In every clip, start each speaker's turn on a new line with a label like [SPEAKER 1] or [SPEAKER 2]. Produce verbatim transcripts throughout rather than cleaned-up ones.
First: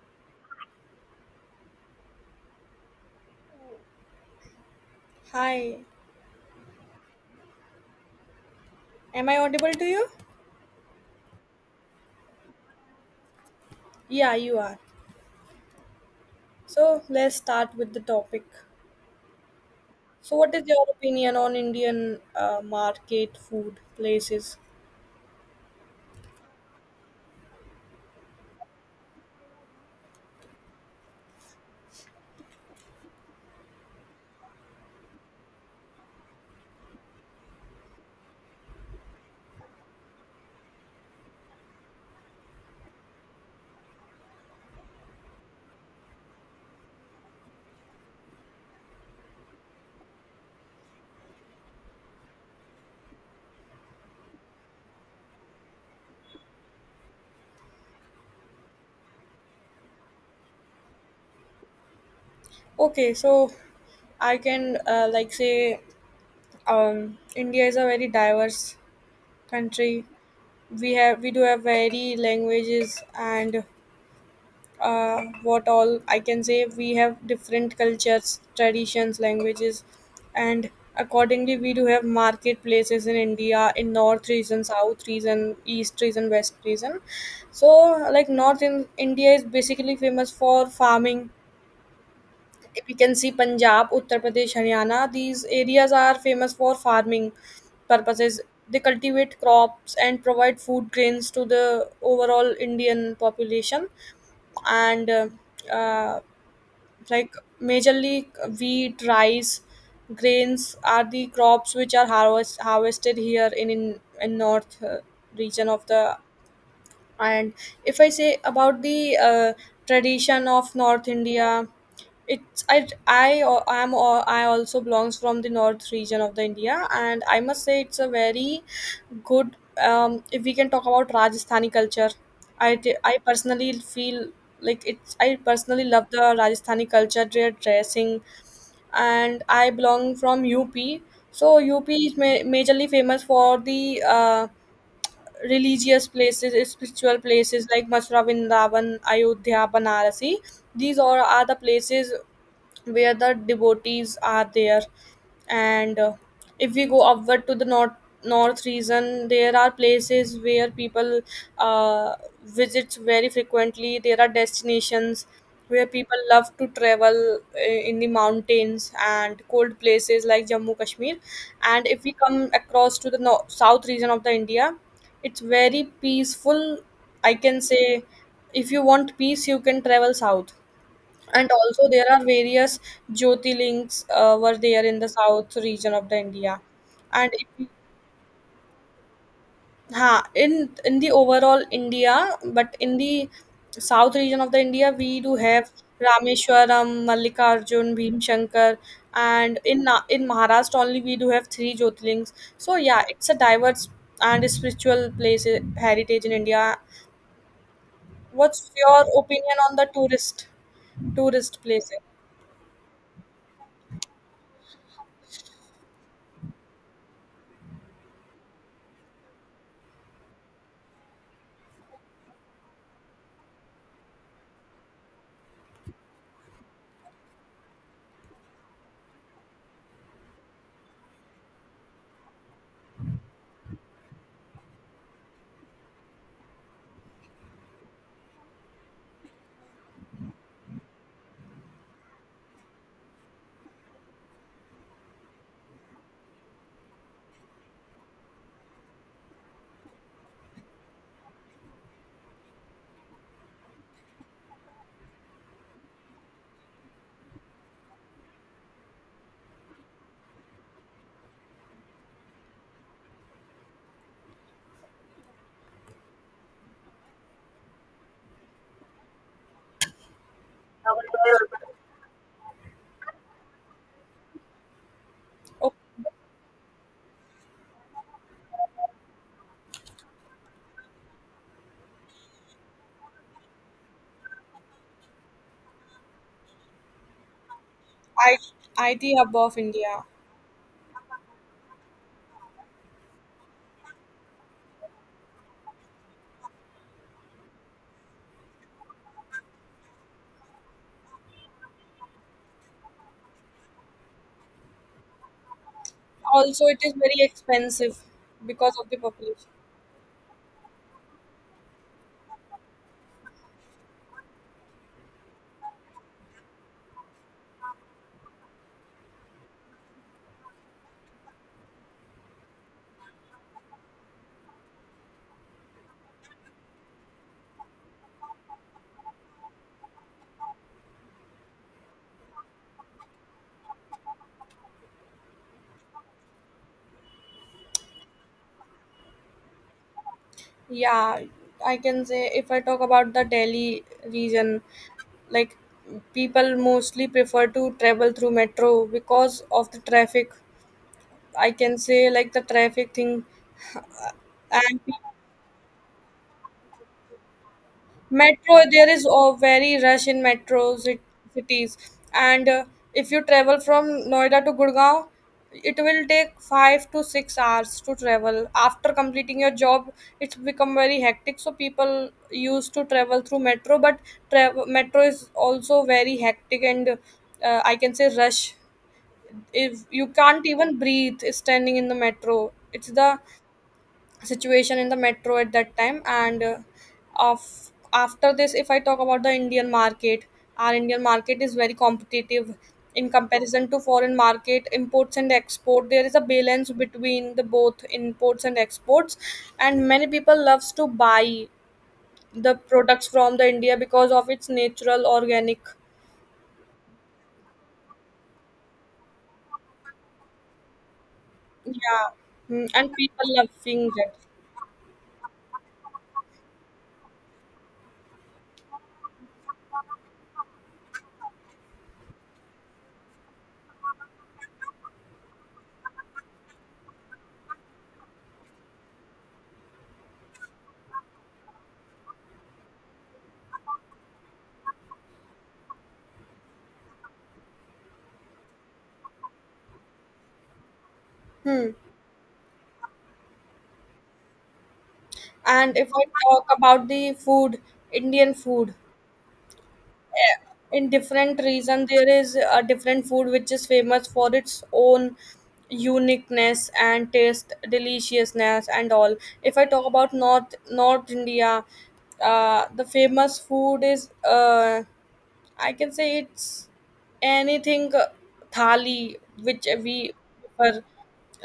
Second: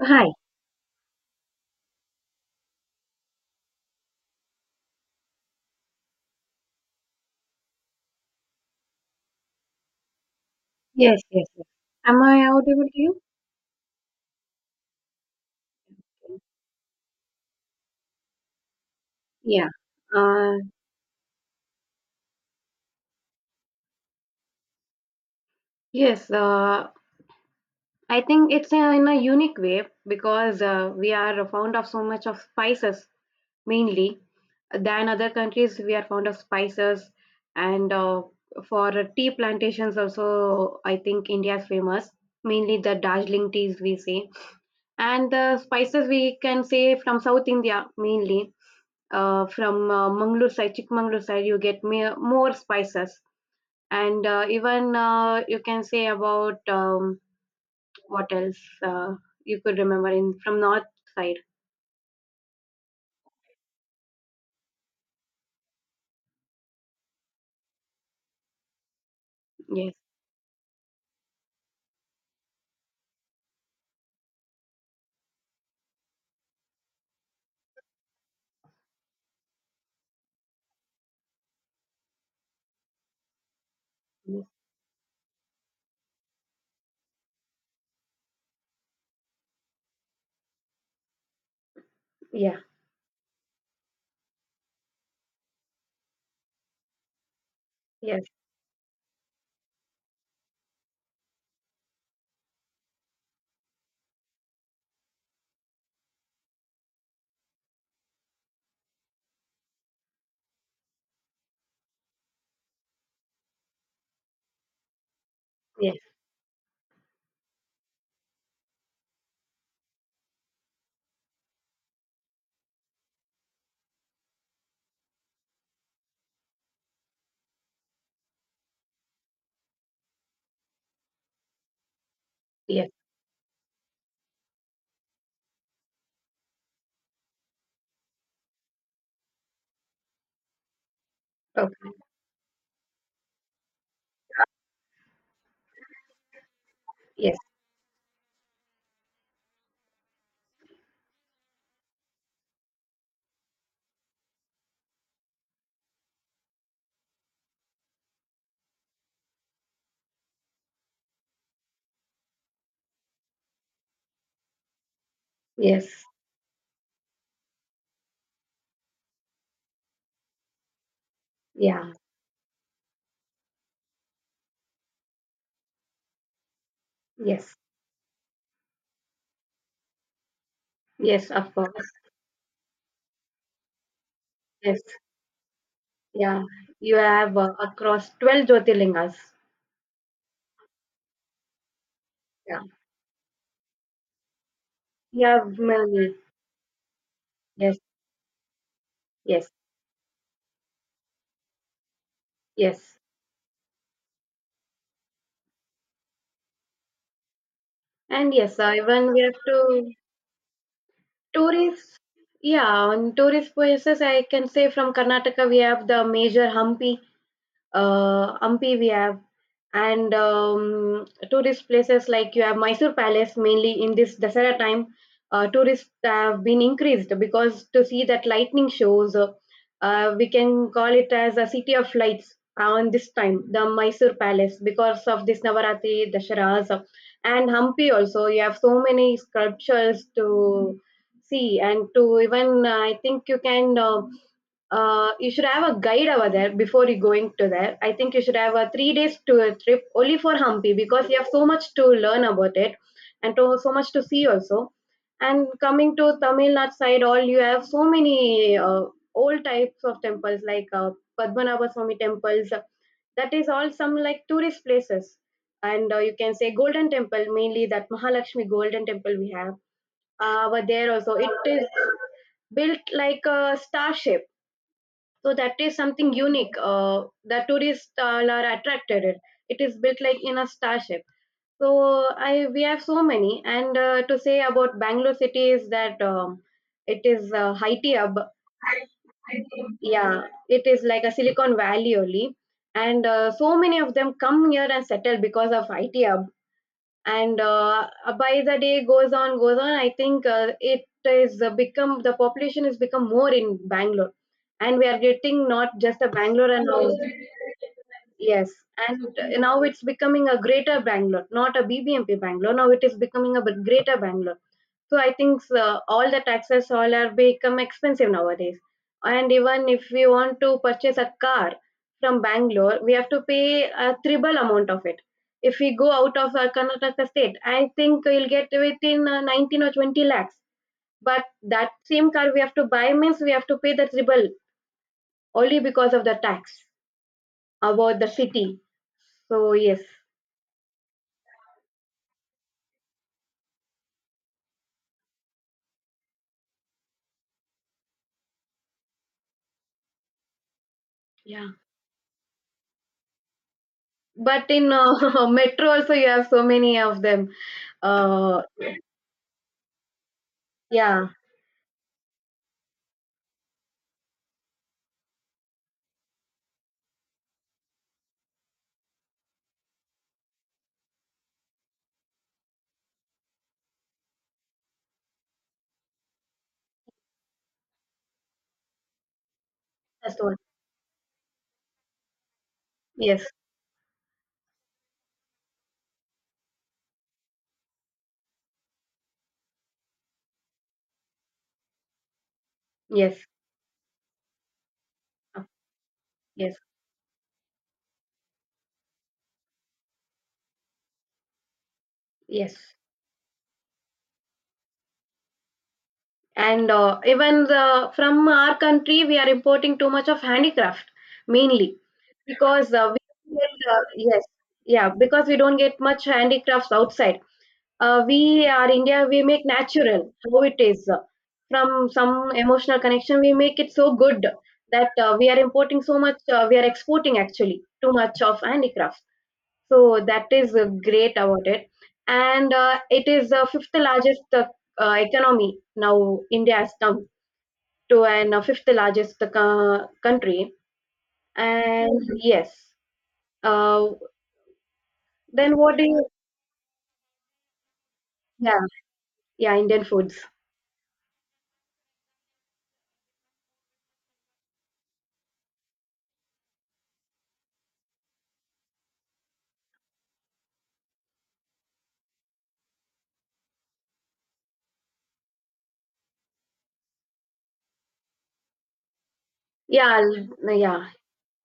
[SPEAKER 1] Hi.
[SPEAKER 2] Hi, am I audible to you?
[SPEAKER 1] Yes, yes, yes. Am I audible to you?
[SPEAKER 2] Yeah, you are. So let's start with the topic.
[SPEAKER 1] Yeah.
[SPEAKER 2] So, what
[SPEAKER 1] Uh,
[SPEAKER 2] is your opinion on Indian uh, market food places?
[SPEAKER 1] yes. Uh, I think it's uh, in a unique way because uh, we are fond of so much of spices mainly than other countries. We are fond of spices, and uh, for tea plantations also, I think India is famous. Mainly the Darjeeling teas we say, and the spices we can say from South India mainly. Uh, from uh, Mangalore side, Chikmagalur side, you get more spices. And uh, even uh, you can say about um, what else uh, you could remember in from north side.
[SPEAKER 2] Okay, so I can uh, like say um, India is a very diverse
[SPEAKER 1] Yes.
[SPEAKER 2] country. We have we do have very languages and uh, what all I can say. We have different cultures, traditions, languages, and accordingly, we do have marketplaces in India in North
[SPEAKER 1] Yes.
[SPEAKER 2] region, South region, East region, West region. So, like North in India is basically famous for farming.
[SPEAKER 1] Yeah.
[SPEAKER 2] We can see Punjab, Uttar Pradesh, Haryana. These areas are famous for farming
[SPEAKER 1] Yes.
[SPEAKER 2] purposes. They cultivate crops and provide food grains to the overall Indian population and uh, uh, like majorly wheat rice grains are the crops which are harvest, harvested here in in, in north uh, region of
[SPEAKER 1] Yes.
[SPEAKER 2] the, and if I say about the uh, tradition of North India, it's I I am I also belongs from the north region of the India, and I must say it's a very good. Um, if we can talk about Rajasthani culture, i
[SPEAKER 1] Yes.
[SPEAKER 2] t- i personally feel like it's, I personally love the Rajasthani culture, their dressing. And I belong from UP, so UP
[SPEAKER 1] Okay.
[SPEAKER 2] is ma- majorly famous for the uh, religious places, spiritual
[SPEAKER 1] Yes.
[SPEAKER 2] places like Mathura, Vrindavan, Ayodhya, Banarasi. These all are the places where the devotees are there, and uh, if we go upward to the north, north region, there are places where people uh, visit very frequently. There are destinations where
[SPEAKER 1] Yes.
[SPEAKER 2] people love to travel uh, in the mountains and cold places like Jammu Kashmir. And
[SPEAKER 1] Yeah.
[SPEAKER 2] if we come across to the no- south region of the India, it's very peaceful, I
[SPEAKER 1] Yes.
[SPEAKER 2] can say. If you want peace, you can travel south,
[SPEAKER 1] Yes.
[SPEAKER 2] and
[SPEAKER 1] Of
[SPEAKER 2] also
[SPEAKER 1] course.
[SPEAKER 2] there are various Jyotirlings uh, were
[SPEAKER 1] Yes.
[SPEAKER 2] there in the south region of the
[SPEAKER 1] Yeah.
[SPEAKER 2] India.
[SPEAKER 1] You
[SPEAKER 2] And
[SPEAKER 1] have uh,
[SPEAKER 2] if,
[SPEAKER 1] across twelve Jyotirlingas.
[SPEAKER 2] ha, in in the overall India,
[SPEAKER 1] Yeah.
[SPEAKER 2] but in the south region of the India, we
[SPEAKER 1] You
[SPEAKER 2] do
[SPEAKER 1] have
[SPEAKER 2] have
[SPEAKER 1] many.
[SPEAKER 2] Rameshwaram,
[SPEAKER 1] Yes.
[SPEAKER 2] Mallikarjun, Bhimshankar,
[SPEAKER 1] Yes.
[SPEAKER 2] and in Na- in Maharashtra only we do have three Jyotirlings. So
[SPEAKER 1] Yes.
[SPEAKER 2] yeah, it's a diverse and spiritual place, eh, heritage in India.
[SPEAKER 1] And yes,
[SPEAKER 2] What's
[SPEAKER 1] uh,
[SPEAKER 2] your
[SPEAKER 1] even we have
[SPEAKER 2] opinion on the
[SPEAKER 1] to.
[SPEAKER 2] tourist tourist
[SPEAKER 1] Tourists,
[SPEAKER 2] places?
[SPEAKER 1] yeah, on tourist places, I can say from Karnataka we have the major Hampi, uh, Ampi we have, and um, tourist places like you have Mysore Palace. Mainly in this Dasara time, uh, tourists have been increased because to see that lightning shows, uh, uh, we can call it as a city of lights on this time, the Mysore Palace, because of this Navaratri, Dasharas, and Hampi also. You have so many sculptures to see and to even uh, I think you can uh, uh, you should have a guide over there before you going to there. I think you should have a three days tour trip only for Hampi because you have so much to learn about it and to, so much to see also. And coming to Tamil Nadu side, all you have so many uh, old types of temples like uh, Padmanabha Swami temples. That is all some like tourist places, and uh, you can say Golden Temple mainly that Mahalakshmi Golden Temple we have. Uh, but there also it is built like a star shape, so that is something unique uh, that tourists uh, are attracted it. It is built like in a starship, so I we have so many. And uh, to say about Bangalore city is that, um, it is a high tea hub.
[SPEAKER 2] I, IT hub of India.
[SPEAKER 1] Yeah, it is like a Silicon Valley only, and uh, so many of them come here and settle because of IT hub. And uh, uh, by the day goes on goes on I think uh, it is uh, become the population has become more in Bangalore, and we are getting not just a Bangalore
[SPEAKER 2] Also,
[SPEAKER 1] and
[SPEAKER 2] it is
[SPEAKER 1] all.
[SPEAKER 2] very expensive
[SPEAKER 1] Yes.
[SPEAKER 2] because of the
[SPEAKER 1] And uh,
[SPEAKER 2] population.
[SPEAKER 1] now it's becoming a greater Bangalore, not a BBMP Bangalore. Now it is becoming a b- greater Bangalore, so I think uh, all the taxes all are become expensive nowadays. And even if we want to purchase a car from Bangalore, we have to pay a triple amount of it. If we go out of our Karnataka state, I think you'll get within uh, nineteen or twenty lakhs. But that same car we have to buy means we have to pay the triple only because of the tax about the city. So yes,
[SPEAKER 2] Yeah, I can say if I talk about the Delhi region, like people mostly prefer to travel through metro because of the traffic.
[SPEAKER 1] yeah.
[SPEAKER 2] I can say like the traffic thing,
[SPEAKER 1] But in
[SPEAKER 2] and
[SPEAKER 1] uh, metro also you have so many of them. Uh,
[SPEAKER 2] metro, there is a very rush in metro cit-
[SPEAKER 1] yeah,
[SPEAKER 2] cities, and uh, if you travel from Noida to Gurgaon, it will take five to six hours to travel. After completing your job, it's become very hectic. So people used to travel through metro, but tra- metro is also very hectic and uh, I can say rush. If you
[SPEAKER 1] that's the one.
[SPEAKER 2] can't even breathe standing in the metro, it's the
[SPEAKER 1] Yes.
[SPEAKER 2] situation in the metro at that time. And uh, of after this, if I talk about the Indian market, our Indian market is very competitive in
[SPEAKER 1] Yes,
[SPEAKER 2] comparison to foreign market. Imports and
[SPEAKER 1] uh,
[SPEAKER 2] export, there is a
[SPEAKER 1] yes,
[SPEAKER 2] balance between the both imports and exports, and many people loves to buy the
[SPEAKER 1] yes.
[SPEAKER 2] products from the India because of its natural organic.
[SPEAKER 1] And uh, even the from our country, we are importing too much of handicraft mainly
[SPEAKER 2] Yeah. Mm,
[SPEAKER 1] because
[SPEAKER 2] and
[SPEAKER 1] uh,
[SPEAKER 2] people
[SPEAKER 1] we get, uh,
[SPEAKER 2] loving that.
[SPEAKER 1] yes, yeah, because we don't get much handicrafts outside. Uh, we are India, we make natural how it is. From some emotional connection, we make it so good that uh, we are importing so much, uh, we are exporting actually too much of handicrafts. So that is uh, great about it. And uh, it is the fifth largest uh, uh, economy now. India has come to an uh, fifth largest uh, country.
[SPEAKER 2] Hmm.
[SPEAKER 1] And mhm. Yes, uh, then
[SPEAKER 2] And
[SPEAKER 1] what do
[SPEAKER 2] if I
[SPEAKER 1] you?
[SPEAKER 2] talk about the food, Indian
[SPEAKER 1] Yeah,
[SPEAKER 2] food,
[SPEAKER 1] yeah, Indian foods.
[SPEAKER 2] in different region there is a different food which is famous for its own uniqueness and taste, deliciousness and all. If I talk about north north India, uh, the famous food is, uh, I can say it's anything, uh, thali which
[SPEAKER 1] Yeah,
[SPEAKER 2] we
[SPEAKER 1] l-
[SPEAKER 2] prefer,
[SPEAKER 1] yeah,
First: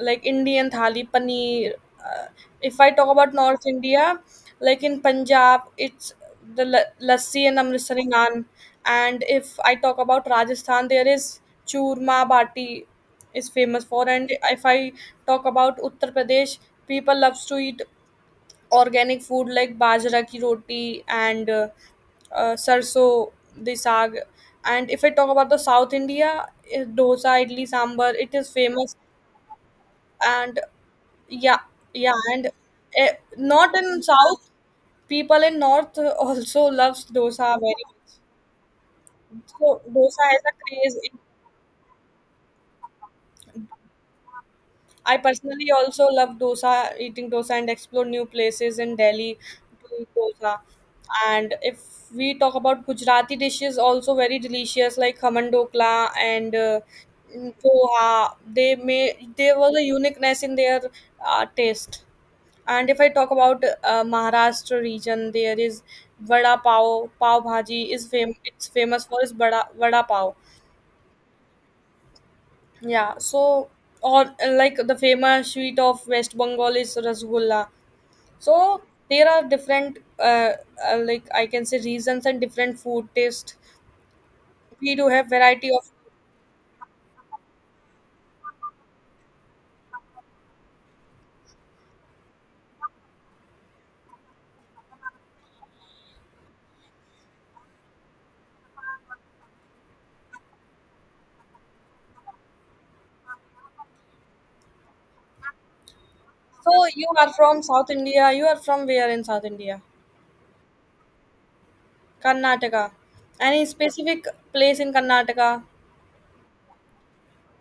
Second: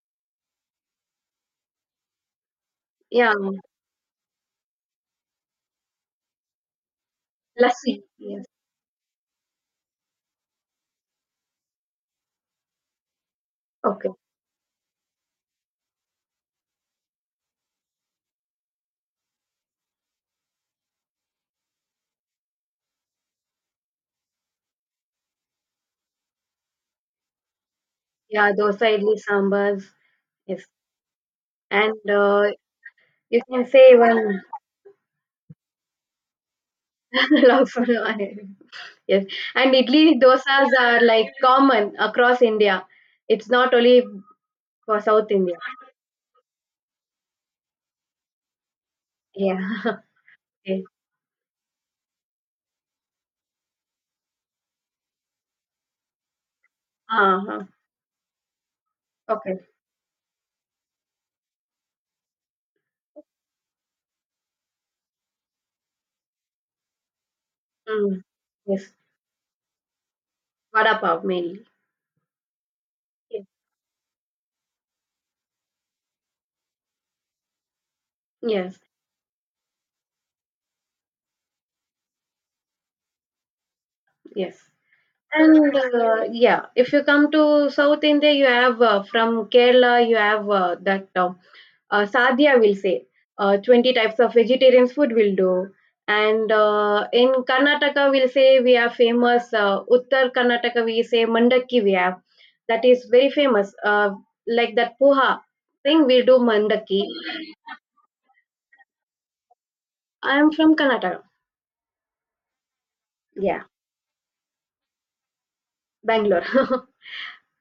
[SPEAKER 2] like Indian thali, paneer. Uh, if I talk about
[SPEAKER 1] yeah.
[SPEAKER 2] North India, like in Punjab, it's the la- lassi and
[SPEAKER 1] Lassi.
[SPEAKER 2] Amritsari naan.
[SPEAKER 1] Yes.
[SPEAKER 2] And if I talk about Rajasthan, there is churma bati is famous for.
[SPEAKER 1] Okay.
[SPEAKER 2] And if I talk about Uttar Pradesh, people loves to eat organic food like bajra ki roti and uh, uh, sarso the saag. And if I talk about the South India, eh, dosa idli sambar it is
[SPEAKER 1] Yeah, dosa,
[SPEAKER 2] famous.
[SPEAKER 1] idli, sambars.
[SPEAKER 2] And
[SPEAKER 1] Yes.
[SPEAKER 2] yeah.
[SPEAKER 1] And
[SPEAKER 2] Yeah, and
[SPEAKER 1] uh,
[SPEAKER 2] eh,
[SPEAKER 1] you can
[SPEAKER 2] not
[SPEAKER 1] say
[SPEAKER 2] in
[SPEAKER 1] one.
[SPEAKER 2] south, people in north also loves dosa
[SPEAKER 1] Love.
[SPEAKER 2] very
[SPEAKER 1] For
[SPEAKER 2] much.
[SPEAKER 1] yes, and
[SPEAKER 2] So
[SPEAKER 1] idli
[SPEAKER 2] dosa has a
[SPEAKER 1] dosas
[SPEAKER 2] craze
[SPEAKER 1] are
[SPEAKER 2] in,
[SPEAKER 1] like common across India. It's not only for
[SPEAKER 2] I
[SPEAKER 1] South India.
[SPEAKER 2] personally also love dosa, eating dosa, and explore new places in Delhi
[SPEAKER 1] Yeah.
[SPEAKER 2] to eat dosa.
[SPEAKER 1] Okay.
[SPEAKER 2] And if we talk about Gujarati dishes, also very delicious, like khaman dokla and uh, mm,
[SPEAKER 1] Uh-huh.
[SPEAKER 2] poha. They may there
[SPEAKER 1] Okay.
[SPEAKER 2] was a uniqueness in their uh, taste. And if I talk about uh, Maharashtra region, there is vada pav. Pav bhaji is
[SPEAKER 1] Mm.
[SPEAKER 2] fam- it's
[SPEAKER 1] Yes.
[SPEAKER 2] famous for its vada vada pav.
[SPEAKER 1] Vada pav mainly.
[SPEAKER 2] Yeah,
[SPEAKER 1] Yes.
[SPEAKER 2] so or uh, like the famous sweet of West Bengal is Rasgulla.
[SPEAKER 1] Yes.
[SPEAKER 2] So there are different, uh, uh, like I can say, reasons and different food taste.
[SPEAKER 1] Yes.
[SPEAKER 2] We do have variety
[SPEAKER 1] And
[SPEAKER 2] of.
[SPEAKER 1] uh, yeah, if you come to South India, you have uh, from Kerala, you have uh, that uh, uh, sadhya will say, uh, twenty types of vegetarian food will do. And uh, in Karnataka we'll say we are famous. Uh, uttar Karnataka we say mandakki we have. That is very famous, uh, like that poha thing we do,
[SPEAKER 2] So
[SPEAKER 1] mandakki.
[SPEAKER 2] you are from South India. You are from where in South India?
[SPEAKER 1] I am from Karnataka.
[SPEAKER 2] Karnataka.
[SPEAKER 1] Yeah,
[SPEAKER 2] Any specific place in Karnataka?
[SPEAKER 1] Bangalore.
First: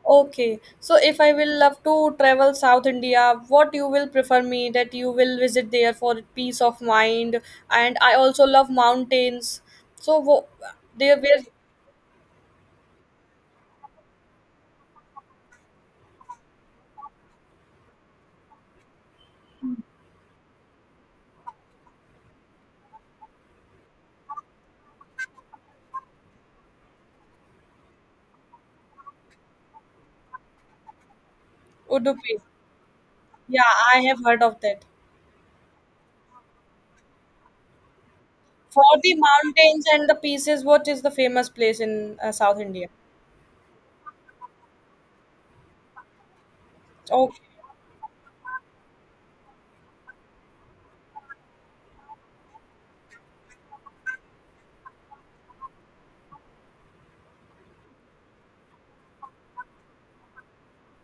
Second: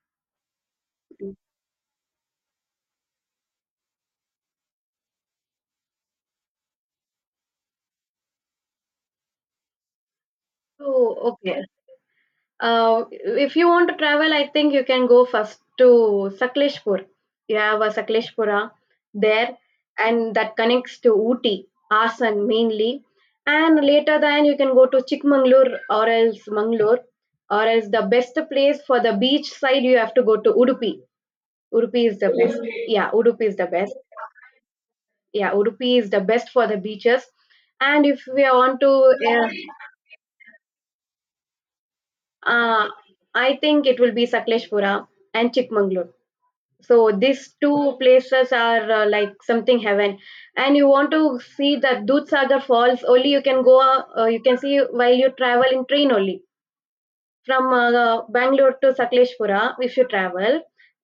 [SPEAKER 2] Okay, so if I will love to travel South India, what you will prefer me, that you will visit there for peace of mind, and I also love mountains. So wo-
[SPEAKER 1] So
[SPEAKER 2] there where,
[SPEAKER 1] okay. Uh, if you want to travel, I think you can go first to Sakleshpur. You have a Sakleshpura there, and that connects to Ooty, Hassan mainly. And later, then you can go to Chikmagalur or else Mangalore, or else the best place for the beach side you have to go to Udupi. Udupi is the
[SPEAKER 2] Udupi?
[SPEAKER 1] best. Yeah, Udupi is
[SPEAKER 2] Yeah,
[SPEAKER 1] the best.
[SPEAKER 2] I have heard of that.
[SPEAKER 1] Yeah, Udupi is the best for the beaches. And if we want
[SPEAKER 2] For
[SPEAKER 1] to,
[SPEAKER 2] the mountains and the pieces, what is the famous place in uh,
[SPEAKER 1] uh,
[SPEAKER 2] South India?
[SPEAKER 1] uh, I think it will be Sakleshpura and Chikmagalur. So
[SPEAKER 2] Okay.
[SPEAKER 1] these two places are uh, like something heaven. And you want to see the Dudhsagar falls only, you can go. Uh, uh, you can see while you travel in train only, from uh, uh, Bangalore to Sakleshpura. If you travel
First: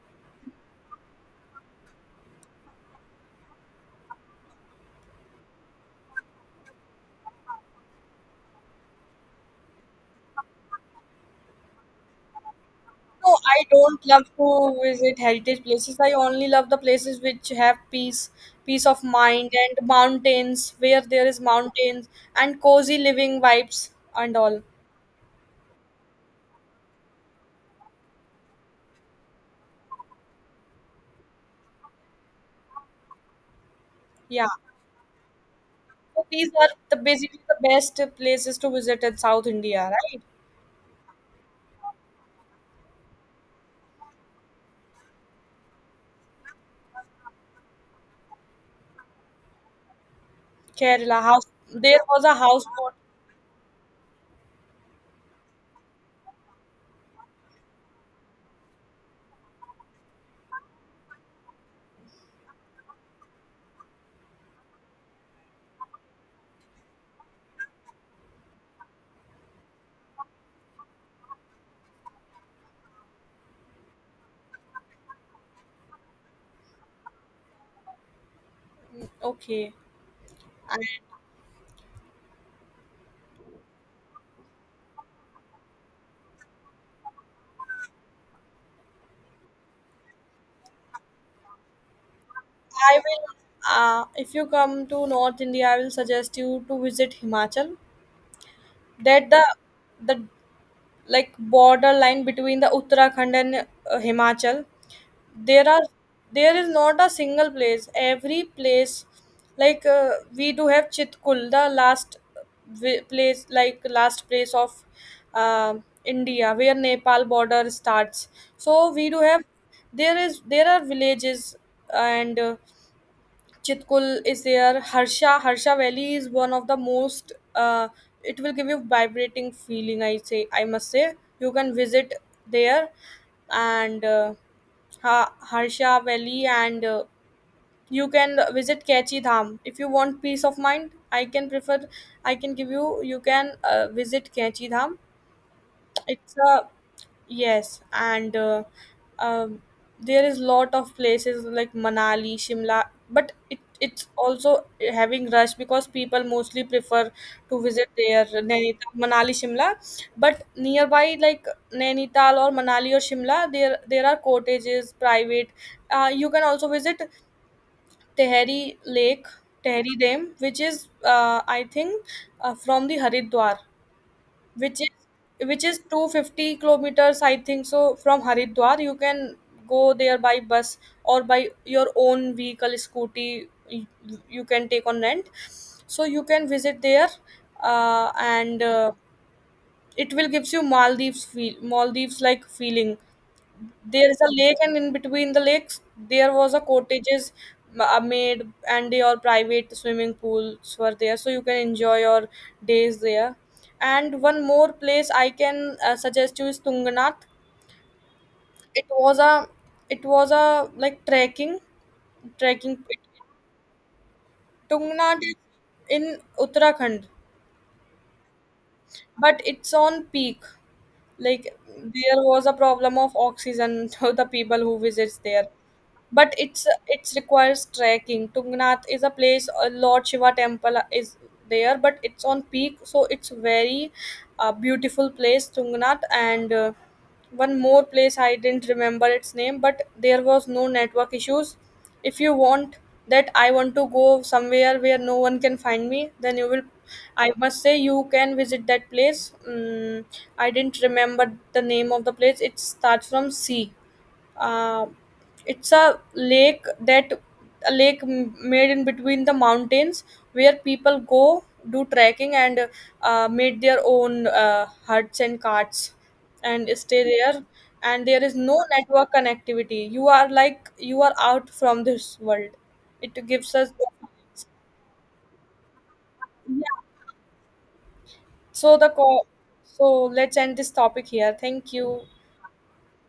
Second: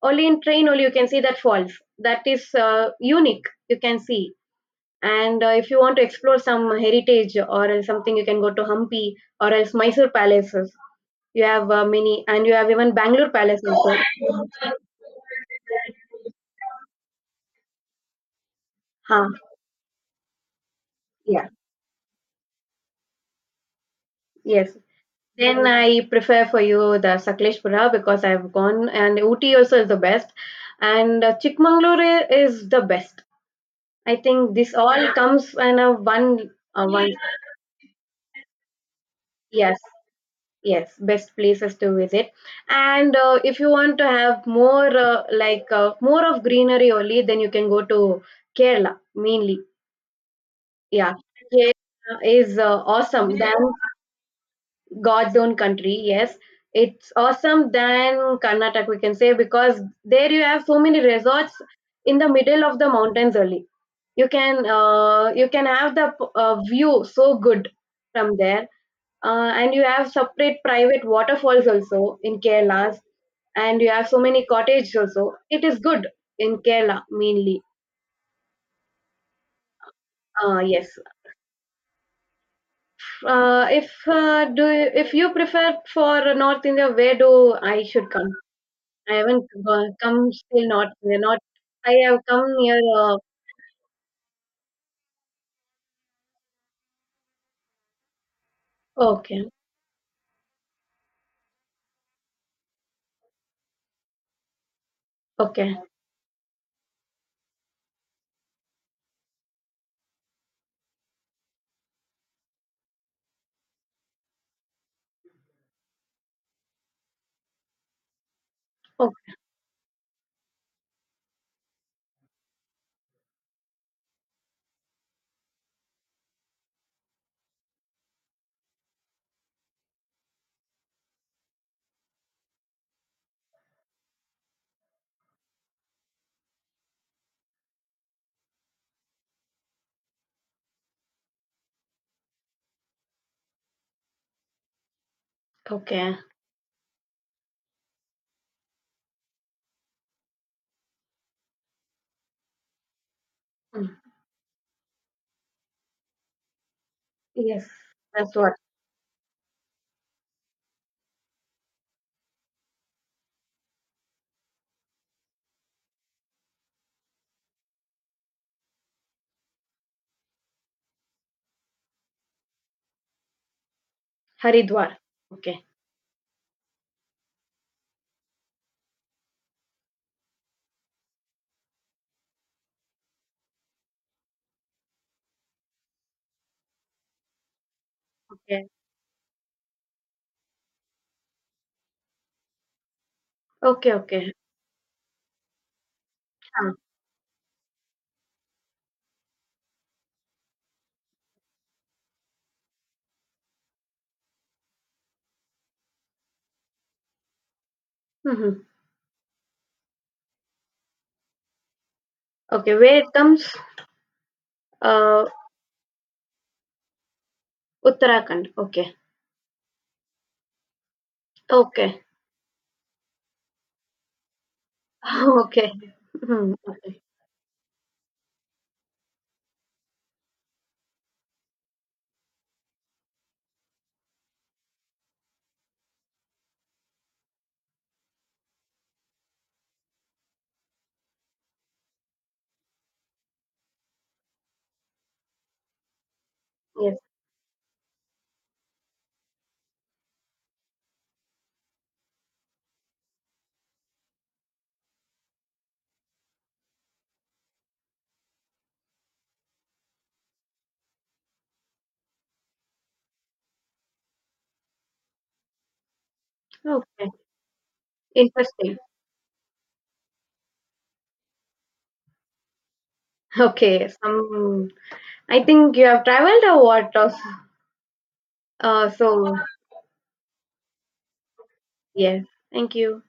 [SPEAKER 1] only in train, only you can see that falls. That is uh, unique, you can see. And uh, if you want to explore some heritage or else something, you can go to Hampi or else Mysore palaces. You have uh, many, and you have even Bangalore
[SPEAKER 2] No,
[SPEAKER 1] palace
[SPEAKER 2] I don't love
[SPEAKER 1] also.
[SPEAKER 2] to visit heritage places. I only love the places which have peace, peace of
[SPEAKER 1] Huh.
[SPEAKER 2] mind, and mountains where there is
[SPEAKER 1] Yeah,
[SPEAKER 2] mountains and cozy living vibes and all.
[SPEAKER 1] yes. Then I prefer for you the Sakleshpura because I've gone, and Ooty also is the best, and uh, Chikmagalur i- is the best. I
[SPEAKER 2] Yeah,
[SPEAKER 1] think this all comes in a
[SPEAKER 2] so
[SPEAKER 1] one
[SPEAKER 2] these are
[SPEAKER 1] uh,
[SPEAKER 2] the
[SPEAKER 1] one.
[SPEAKER 2] basically the best places to visit in South
[SPEAKER 1] Yes,
[SPEAKER 2] India, right?
[SPEAKER 1] yes, best places to visit. And uh, if you want to have more, uh, like uh, more of greenery only, then you can go to Kerala mainly. Yeah,
[SPEAKER 2] Kerala house. There
[SPEAKER 1] Kerala
[SPEAKER 2] was a
[SPEAKER 1] is uh,
[SPEAKER 2] houseboat.
[SPEAKER 1] awesome than God's own country, yes. It's awesome than Karnataka, we can say, because there you have so many resorts in the middle of the mountains only. You can uh, you can have the uh, view so good from there, uh, and you have separate private waterfalls also in Kerala, and you have so many cottages also. It is good in Kerala mainly.
[SPEAKER 2] Okay,
[SPEAKER 1] Uh,
[SPEAKER 2] and
[SPEAKER 1] yes. Uh, if uh, do you, if you prefer for North India, where do I should come? I haven't go- come still not they're not. I have come near
[SPEAKER 2] I
[SPEAKER 1] uh,
[SPEAKER 2] will. Uh, if you come to North India, I will suggest you to visit Himachal. That the
[SPEAKER 1] okay.
[SPEAKER 2] the like border line between the Uttarakhand and uh, Himachal. There
[SPEAKER 1] Okay,
[SPEAKER 2] are there is not a single place. Every place, like uh, we do have Chitkul, the last vi- place, like last place of uh, India, where Nepal border starts. So we do
[SPEAKER 1] okay,
[SPEAKER 2] have, there is there are villages, and uh, Chitkul is there. Harsha Harsha Valley is one of the most. Uh, it will give you vibrating feeling. I say I must say you can visit there, and uh, ha- Harsha Valley, and uh, you can visit Kachi Dham if you want peace of mind. I can prefer. I can give you. You can uh, visit Kachi Dham.
[SPEAKER 1] okay.
[SPEAKER 2] It's a, yes, and uh, um, there is lot of places like Manali, Shimla, but it
[SPEAKER 1] Hmm.
[SPEAKER 2] it's also having rush because people mostly prefer to
[SPEAKER 1] Yes,
[SPEAKER 2] visit their
[SPEAKER 1] that's what.
[SPEAKER 2] Nainital, Manali, Shimla. But nearby, like Nainital or Manali or Shimla, there there are cottages, private. Uh, you can also visit Tehri Lake, Tehri Dam, which is uh, I think uh, from the Haridwar, which is,
[SPEAKER 1] Haridwar.
[SPEAKER 2] which
[SPEAKER 1] Okay,
[SPEAKER 2] is two hundred fifty kilometers, I think. So from Haridwar, you can go there by bus or by your own vehicle, scooty, y- you can take on rent, so you can visit there. Uh, and
[SPEAKER 1] okay,
[SPEAKER 2] uh, It will gives you Maldives feel, Maldives like feeling.
[SPEAKER 1] okay,
[SPEAKER 2] There is a
[SPEAKER 1] okay.
[SPEAKER 2] lake, and in between the lakes there was a
[SPEAKER 1] Ah,
[SPEAKER 2] cottages, m- uh, made, and your private swimming pools were there, so you can enjoy your days there. And one more place I can uh, suggest you is Tungnath.
[SPEAKER 1] mhm.
[SPEAKER 2] It was a, it was a like trekking,
[SPEAKER 1] Okay,
[SPEAKER 2] trekking pit.
[SPEAKER 1] where it comes.
[SPEAKER 2] Tungnath
[SPEAKER 1] Uh,
[SPEAKER 2] is in Uttarakhand,
[SPEAKER 1] Uttarakhand, okay.
[SPEAKER 2] but it's on peak. Like
[SPEAKER 1] Okay.
[SPEAKER 2] there was a problem of oxygen to the people who visits there,
[SPEAKER 1] Okay.
[SPEAKER 2] but
[SPEAKER 1] Mhm.
[SPEAKER 2] it's
[SPEAKER 1] Okay.
[SPEAKER 2] it's requires trekking. Tungnath is a place, a Lord Shiva temple is there, but it's on peak, so it's very uh, beautiful place, Tungnath. And uh, one more place, I didn't remember its name, but there was no network issues. If you want, that I want to go somewhere where no one can find me, then you will,
[SPEAKER 1] Yes.
[SPEAKER 2] I must say, you can visit that place. Mm, I didn't remember the name of the place. It starts from C. uh, it's a lake that, a lake m- made in between the mountains, where people go do trekking and uh, made their own uh, huts and carts and stay
[SPEAKER 1] Okay,
[SPEAKER 2] there, and there is no
[SPEAKER 1] interesting.
[SPEAKER 2] network connectivity. You are like you are out from this world. It gives us,
[SPEAKER 1] Okay, some. I think you have traveled or what?
[SPEAKER 2] so the
[SPEAKER 1] Uh,
[SPEAKER 2] co-
[SPEAKER 1] so
[SPEAKER 2] so let's end this topic here. Thank you.
[SPEAKER 1] yes, thank you.